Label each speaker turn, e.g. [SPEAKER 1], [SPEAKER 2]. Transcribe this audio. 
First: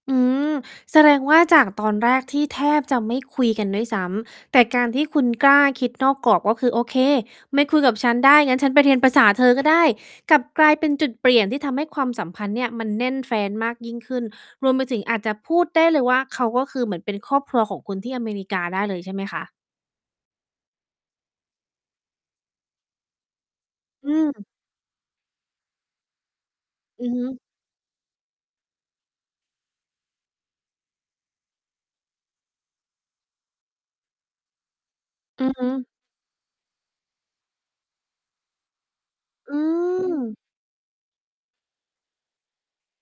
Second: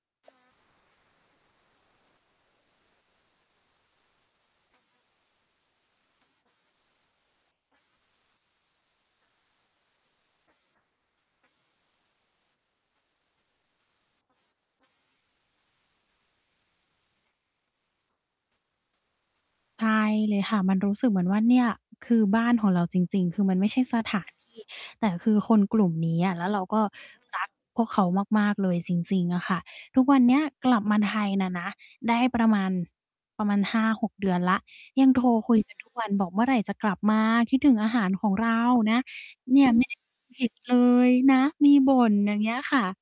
[SPEAKER 1] อืม แสดงว่าจากตอนแรกที่แทบจะไม่คุยกันด้วยซ้ำ แต่การที่คุณกล้าคิดนอกกรอบ ก็คือ "โอเค ไม่คุยกับฉันได้ งั้นฉันไปเรียนภาษาเธอก็ได้" กลับกลายเป็นจุดเปลี่ยนที่ทำให้ความสัมพันธ์เนี่ยมันแน่นแฟ้นมากยิ่งขึ้น รวมไปถึงอาจจะพูดได้เลยว่า เขาก็คือเหมือนเป็นครอบครัวของคุณที่อเมริกาได้เลยใช่ไหมคะ?
[SPEAKER 2] ใช่เลยค่ะ มันรู้สึกเหมือนว่าเนี่ย คือ บ้านของเราจริง ๆ คือมันไม่ใช่
[SPEAKER 1] อืม
[SPEAKER 2] สถาน ที่ แต่คือคนกลุ่มเนี้ย แล้วเราก็
[SPEAKER 1] อือฮึ
[SPEAKER 2] รัก พวกเขามาก ๆ เลย จริง ๆ อะค่ะ ทุกวันเนี้ยกลับมาไทยน่ะนะ ได้ประมาณ ประมาณ 5-6 เดือนแล้ว ยังโทร
[SPEAKER 1] อื
[SPEAKER 2] ค
[SPEAKER 1] อ
[SPEAKER 2] ุย
[SPEAKER 1] ฮึ
[SPEAKER 2] กัน ทุกวันบอก "เมื่อไรจะกลับมา? คิดถึงอาหารของเรานะ
[SPEAKER 1] อ
[SPEAKER 2] เ
[SPEAKER 1] ื
[SPEAKER 2] นี่ยไม่ได้
[SPEAKER 1] ม
[SPEAKER 2] เผ็ด เลยนะ" มีบ่น อย่างเงี้ยค่ะ